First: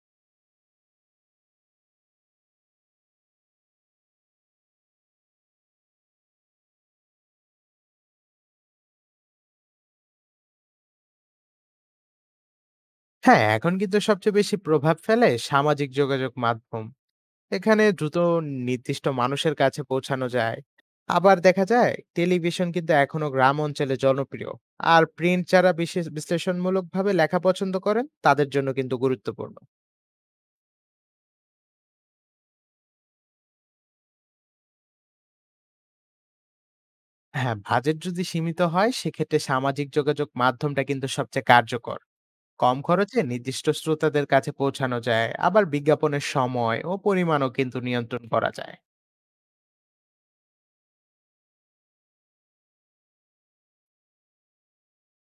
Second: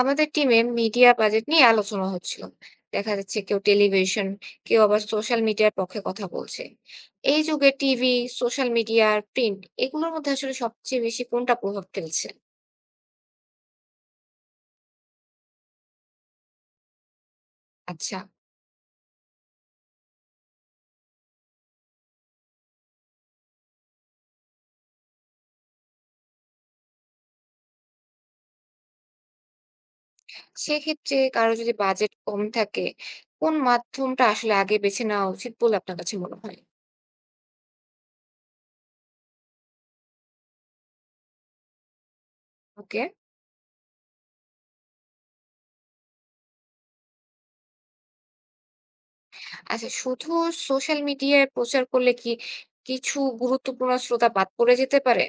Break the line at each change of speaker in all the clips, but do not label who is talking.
আমাদের টিমে media budget নিয়ে আলোচনা হচ্ছিল। দেখা যাচ্ছে কেউ টেলিভিশন, কেউ আবার সোশ্যাল মিডিয়ার পক্ষে কথা বলছে। এই যুগে টিভি, সোশ্যাল মিডিয়া আর প্রিন্ট, এগুলোর মধ্যে আসলে সবচেয়ে বেশি কোনটা প্রভাব ফেলছে?
হ্যাঁ, এখন কিন্তু সবচেয়ে বেশি প্রভাব ফেলে সামাজিক যোগাযোগ মাধ্যম। এখানে দ্রুত
আচ্ছা,
নির্দিষ্ট মানুষের কাছে পৌঁছানো যায়। আবার দেখা যায় টেলিভিশন কিন্তু এখনো গ্রাম অঞ্চলে জনপ্রিয়। আর প্রিন্ট যারা বিশেষ বিশ্লেষণমূলকভাবে লেখা পছন্দ করেন তাদের জন্য কিন্তু গুরুত্বপূর্ণ।
সেক্ষেত্রে কারো যদি বাজেট কম থাকে, কোন মাধ্যমটা আসলে আগে বেছে নেওয়া উচিত বলে আপনার কাছে মনে হয়?
হ্যাঁ, বাজেট যদি সীমিত হয় সেক্ষেত্রে সামাজিক যোগাযোগ মাধ্যমটা কিন্তু সবচেয়ে কার্যকর। কম
ওকে।
খরচে নির্দিষ্ট শ্রোতাদের কাছে পৌঁছানো যায়। আবার বিজ্ঞাপনের সময় ও পরিমাণও কিন্তু নিয়ন্ত্রণ করা যায়।
আচ্ছা, শুধু সোশ্যাল মিডিয়ায় প্রচার করলে কি কিছু গুরুত্বপূর্ণ শ্রোতা বাদ পড়ে যেতে পারে?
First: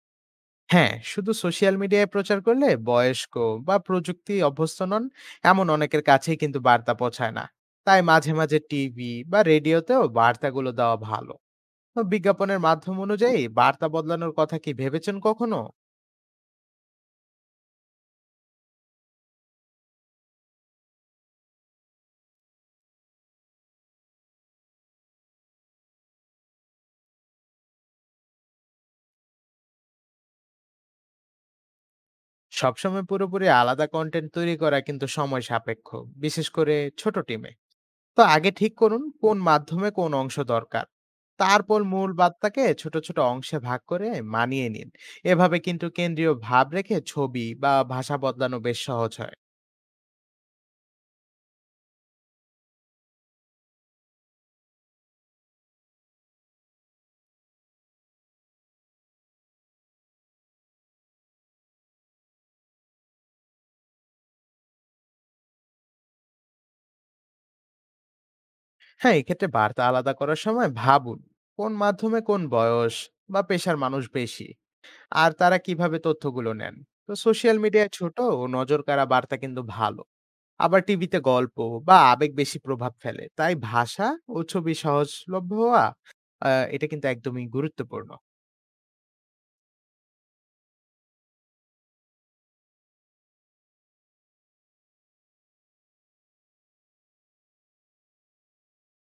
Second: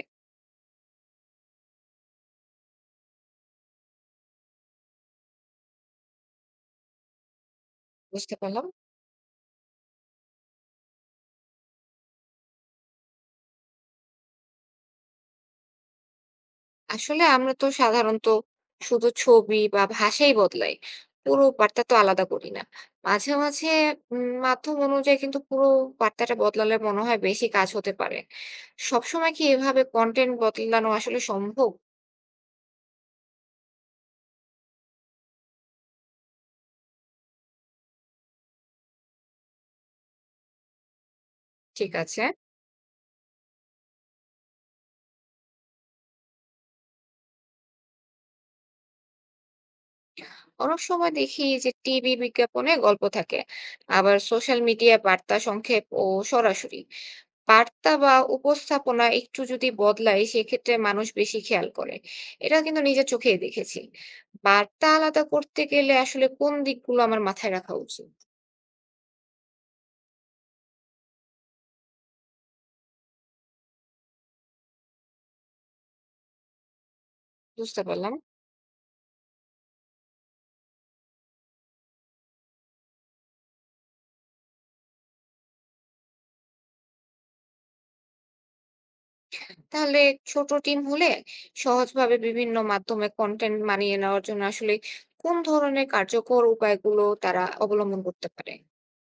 হ্যাঁ, শুধু সোশ্যাল মিডিয়ায় প্রচার করলে বয়স্ক বা প্রযুক্তি অভ্যস্ত নন এমন অনেকের কাছেই কিন্তু বার্তা পৌঁছায় না। তাই মাঝে
বুঝতে
মাঝে
পারলাম।
টিভি বা রেডিওতেও বার্তাগুলো দেওয়া ভালো। তো বিজ্ঞাপনের মাধ্যম অনুযায়ী বার্তা বদলানোর কথা কি ভেবেছেন কখনো?
আসলে আমরা তো সাধারণত শুধু ছবি বা ভাষাই বদলাই। পুরো বার্তা তো আলাদা করি না। মাঝে, মাঝে মাধ্যম অনুযায়ী কিন্তু পুরো বার্তাটা বদলালে মনে হয় বেশি কাজ হতে পারে। সবসময় কি এভাবে কনটেন্ট বদলানো আসলে সম্ভব?
সবসময় পুরোপুরি আলাদা কন্টেন্ট তৈরি করা কিন্তু সময় সাপেক্ষ, বিশেষ করে ছোট টিমে। তো আগে ঠিক করুন কোন মাধ্যমে কোন অংশ দরকার, তারপর
ঠিক
মূল
আছে।
বার্তাকে ছোট ছোট অংশে ভাগ করে মানিয়ে নিন। এভাবে কিন্তু কেন্দ্রীয় ভাব রেখে ছবি বা ভাষা বদলানো বেশ সহজ হয়।
অনেক সময় দেখি যে টিভি বিজ্ঞাপনে গল্প থাকে, আবার সোশ্যাল মিডিয়া বার্তা সংক্ষেপ ও সরাসরি। বার্তা বা উপস্থাপনা একটু যদি বদলায় সেক্ষেত্রে মানুষ বেশি খেয়াল করে, এটা কিন্তু নিজের চোখেই দেখেছি। বার্তা আলাদা করতে গেলে আসলে কোন দিকগুলো আমার মাথায় রাখা উচিত?
হ্যাঁ, এক্ষেত্রে বার্তা আলাদা করার সময় ভাবুন কোন মাধ্যমে কোন বয়স বা পেশার মানুষ বেশি, আর তারা কিভাবে তথ্যগুলো নেন। তো সোশ্যাল
বুঝতে
মিডিয়ায়
পারলাম।
ছোট ও নজর কাড়া বার্তা কিন্তু ভালো। আবার টিভিতে গল্প বা আবেগ বেশি প্রভাব ফেলে, তাই ভাষা ও ছবি সহজলভ্য হওয়া, এটা কিন্তু একদমই গুরুত্বপূর্ণ।
তাহলে ছোট টিম হলে সহজভাবে বিভিন্ন মাধ্যমে কন্টেন্ট মানিয়ে নেওয়ার জন্য আসলে কোন ধরনের কার্যকর উপায়গুলো তারা অবলম্বন করতে পারে?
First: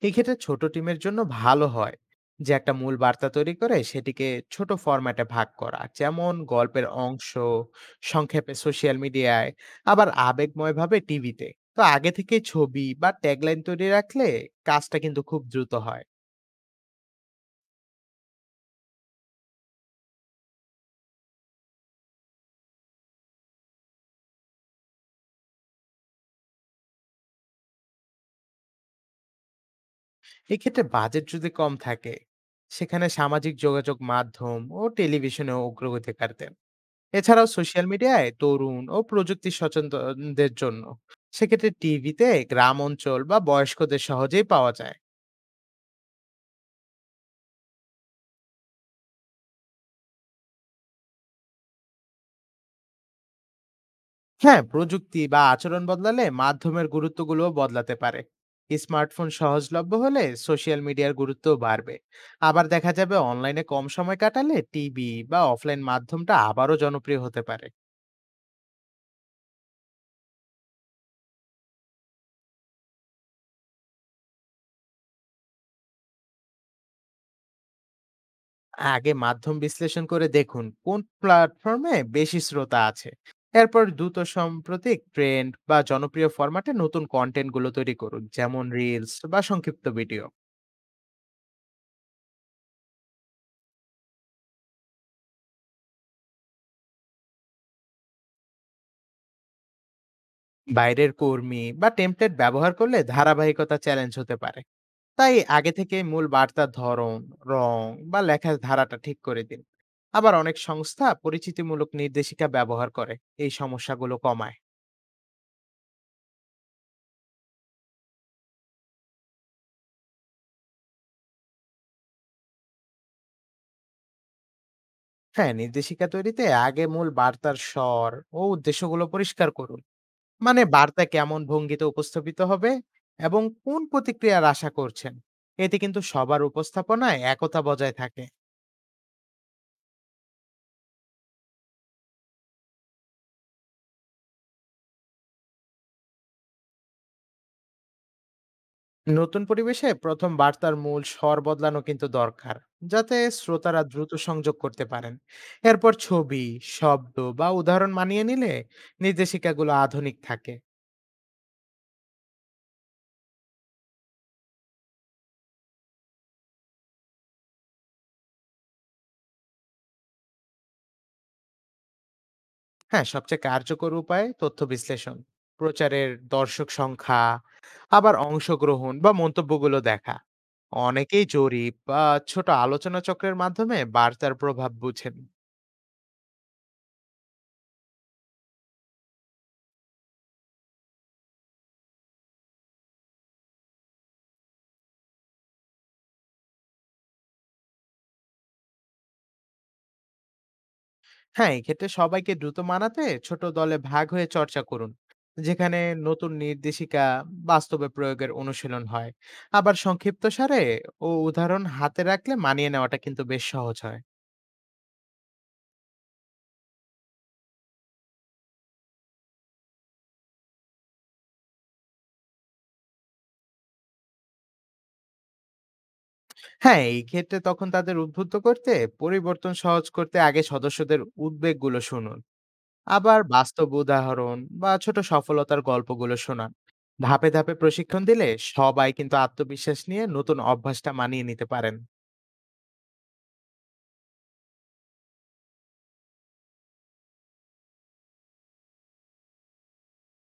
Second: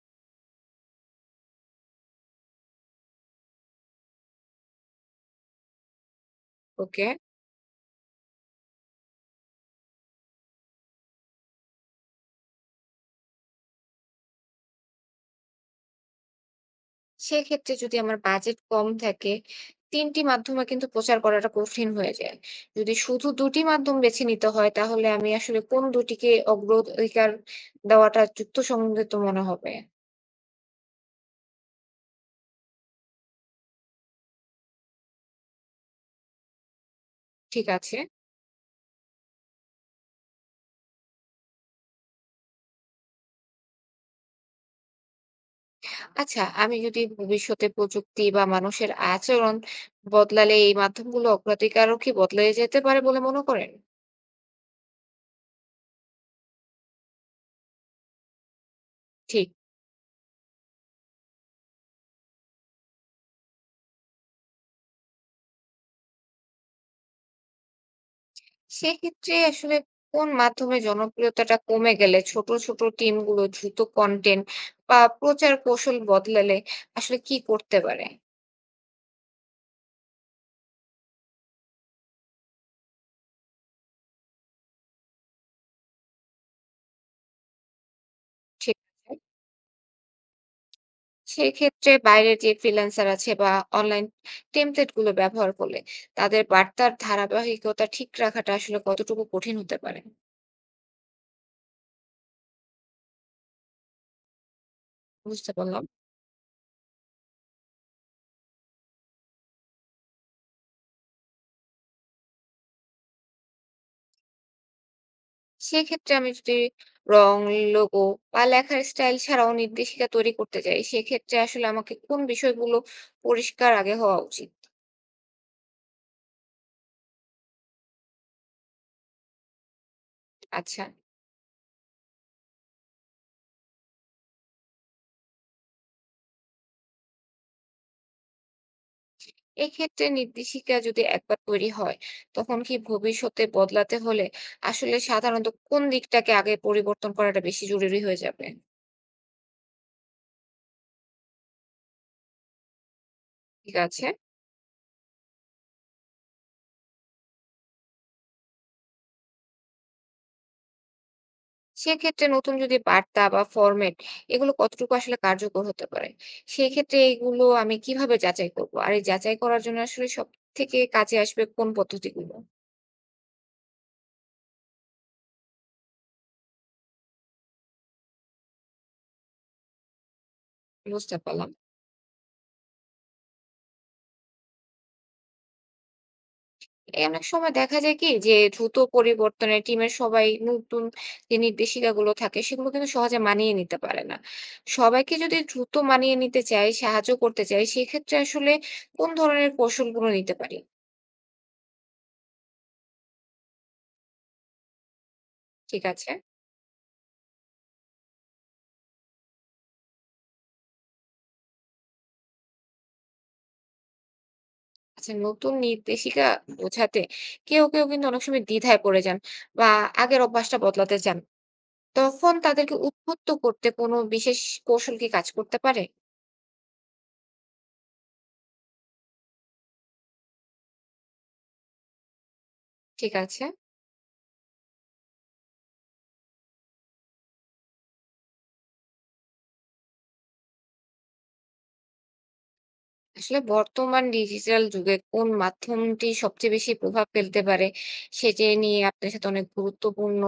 এক্ষেত্রে ছোট টিমের জন্য ভালো হয় যে একটা মূল বার্তা তৈরি করে সেটিকে ছোট ফরম্যাটে ভাগ করা, যেমন গল্পের
ওকে।
অংশ সংক্ষেপে সোশ্যাল মিডিয়ায়, আবার আবেগময়ভাবে টিভিতে। তো আগে থেকে ছবি বা ট্যাগলাইন তৈরি রাখলে কাজটা কিন্তু খুব দ্রুত হয়।
সেক্ষেত্রে যদি আমার বাজেট কম থাকে, ৩ টি মাধ্যমে কিন্তু প্রচার করাটা কঠিন হয়ে যায়। যদি শুধু ২ টি মাধ্যম বেছে নিতে হয়, তাহলে আমি আসলে কোন ২ টিকে অগ্রাধিকার দেওয়াটা যুক্তিসঙ্গত মনে হবে?
এক্ষেত্রে বাজেট যদি কম থাকে, সেখানে সামাজিক যোগাযোগ মাধ্যম ও টেলিভিশনে অগ্রগতিকার দেন। এছাড়াও
ঠিক
সোশ্যাল
আছে।
মিডিয়ায় তরুণ ও প্রযুক্তি সচেতনদের জন্য, সেক্ষেত্রে টিভিতে গ্রাম অঞ্চল বা বয়স্কদের সহজেই পাওয়া যায়।
আচ্ছা, আমি যদি ভবিষ্যতে প্রযুক্তি বা মানুষের আচরণ বদলালে এই মাধ্যমগুলো অগ্রাধিকারও কি বদলে যেতে পারে বলে মনে করেন?
হ্যাঁ, প্রযুক্তি বা আচরণ বদলালে মাধ্যমের গুরুত্বগুলোও বদলাতে পারে। স্মার্টফোন
ঠিক।
সহজলভ্য হলে সোশ্যাল মিডিয়ার গুরুত্বও বাড়বে। আবার দেখা যাবে অনলাইনে কম সময় কাটালে টিভি বা অফলাইন মাধ্যমটা আবারও জনপ্রিয় হতে পারে।
সেক্ষেত্রে আসলে কোন মাধ্যমে জনপ্রিয়তাটা কমে গেলে ছোট, ছোট টিমগুলো দ্রুত কনটেন্ট বা প্রচার কৌশল বদলালে আসলে কি করতে পারে?
আগে মাধ্যম বিশ্লেষণ করে দেখুন কোন প্ল্যাটফর্মে বেশি শ্রোতা আছে। এরপর দ্রুত সাম্প্রতিক ট্রেন্ড বা জনপ্রিয় ফরম্যাটে নতুন কন্টেন্ট গুলো তৈরি করুন, যেমন
ঠিক
রিলস
আছে।
বা সংক্ষিপ্ত ভিডিও।
সেক্ষেত্রে বাইরের যে ফ্রিল্যান্সার আছে বা অনলাইন টেমপ্লেট গুলো ব্যবহার করলে তাদের বার্তার ধারাবাহিকতা ঠিক রাখাটা আসলে কতটুকু কঠিন হতে পারে?
বাইরের কর্মী বা টেমপ্লেট ব্যবহার করলে ধারাবাহিকতা চ্যালেঞ্জ হতে পারে। তাই
বুঝতে
আগে
পারলাম।
থেকে মূল বার্তার ধরন, রং বা লেখার ধারাটা ঠিক করে দিন। আবার অনেক সংস্থা পরিচিতিমূলক নির্দেশিকা ব্যবহার করে এই সমস্যাগুলো কমায়।
সেক্ষেত্রে আমি যদি রং, লোগো বা লেখার স্টাইল ছাড়াও নির্দেশিকা তৈরি করতে চাই, সেক্ষেত্রে আসলে আমাকে কোন বিষয়গুলো পরিষ্কার আগে হওয়া উচিত?
হ্যাঁ, নির্দেশিকা তৈরিতে আগে মূল বার্তার স্বর ও উদ্দেশ্যগুলো পরিষ্কার করুন। মানে
আচ্ছা।
বার্তা কেমন ভঙ্গিতে উপস্থাপিত হবে এবং কোন প্রতিক্রিয়ার আশা করছেন। এতে কিন্তু সবার উপস্থাপনায় একতা বজায় থাকে।
এক্ষেত্রে নির্দেশিকা যদি একবার তৈরি হয়, তখন কি ভবিষ্যতে বদলাতে হলে আসলে সাধারণত কোন দিকটাকে আগে পরিবর্তন করাটা বেশি জরুরি হয়ে যাবে?
নতুন পরিবেশে প্রথম বার্তার মূল স্বর বদলানো কিন্তু দরকার, যাতে
ঠিক
শ্রোতারা
আছে।
দ্রুত সংযোগ করতে পারেন। এরপর ছবি, শব্দ বা উদাহরণ মানিয়ে নিলে নির্দেশিকাগুলো আধুনিক থাকে।
সেক্ষেত্রে নতুন যদি বার্তা বা ফরম্যাট, এগুলো কতটুকু আসলে কার্যকর হতে পারে, সেই ক্ষেত্রে এগুলো আমি কিভাবে যাচাই করব, আর এই যাচাই করার জন্য আসলে সব থেকে কাজে আসবে কোন পদ্ধতিগুলো?
হ্যাঁ, সবচেয়ে কার্যকর উপায় তথ্য বিশ্লেষণ, প্রচারের দর্শক সংখ্যা, আবার অংশগ্রহণ বা মন্তব্যগুলো দেখা।
বুঝতে
অনেকেই
পারলাম।
জরিপ বা ছোট আলোচনা চক্রের মাধ্যমে বার্তার প্রভাব বুঝেন।
অনেক সময় দেখা যায় কি যে দ্রুত পরিবর্তনে টিমের সবাই নতুন যে নির্দেশিকাগুলো থাকে সেগুলো কিন্তু সহজে মানিয়ে নিতে পারে না। সবাইকে যদি দ্রুত মানিয়ে নিতে চাই, সাহায্য করতে চাই, সেক্ষেত্রে আসলে কোন ধরনের কৌশলগুলো নিতে পারি?
হ্যাঁ, এক্ষেত্রে সবাইকে দ্রুত মানাতে ছোট দলে ভাগ হয়ে চর্চা করুন, যেখানে
ঠিক আছে।
নতুন নির্দেশিকা বাস্তবে প্রয়োগের অনুশীলন হয়। আবার সংক্ষিপ্ত সারে ও উদাহরণ হাতে রাখলে মানিয়ে নেওয়াটা কিন্তু বেশ সহজ হয়।
আচ্ছা, নতুন নির্দেশিকা বোঝাতে কেউ কেউ কিন্তু অনেক সময় দ্বিধায় পড়ে যান বা আগের অভ্যাসটা বদলাতে চান, তখন তাদেরকে উদ্বুদ্ধ করতে কোনো বিশেষ কৌশল কি কাজ করতে পারে?
হ্যাঁ, এই ক্ষেত্রে তখন তাদের উদ্বুদ্ধ করতে, পরিবর্তন সহজ করতে আগে সদস্যদের উদ্বেগগুলো শুনুন।
ঠিক
আবার
আছে।
বাস্তব উদাহরণ বা ছোট সফলতার গল্পগুলো শোনান। ধাপে ধাপে প্রশিক্ষণ দিলে সবাই কিন্তু আত্মবিশ্বাস নিয়ে নতুন অভ্যাসটা মানিয়ে নিতে পারেন।
আসলে বর্তমান ডিজিটাল যুগে কোন মাধ্যমটি সবচেয়ে বেশি প্রভাব ফেলতে পারে সেটি নিয়ে আপনার সাথে অনেক গুরুত্বপূর্ণ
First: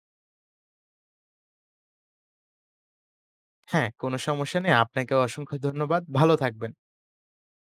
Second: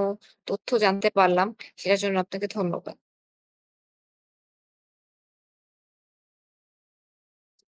তথ্য জানতে পারলাম। সেটার জন্য আপনাকে ধন্যবাদ।
হ্যাঁ, কোনো সমস্যা নেই। আপনাকে অসংখ্য ধন্যবাদ। ভালো থাকবেন।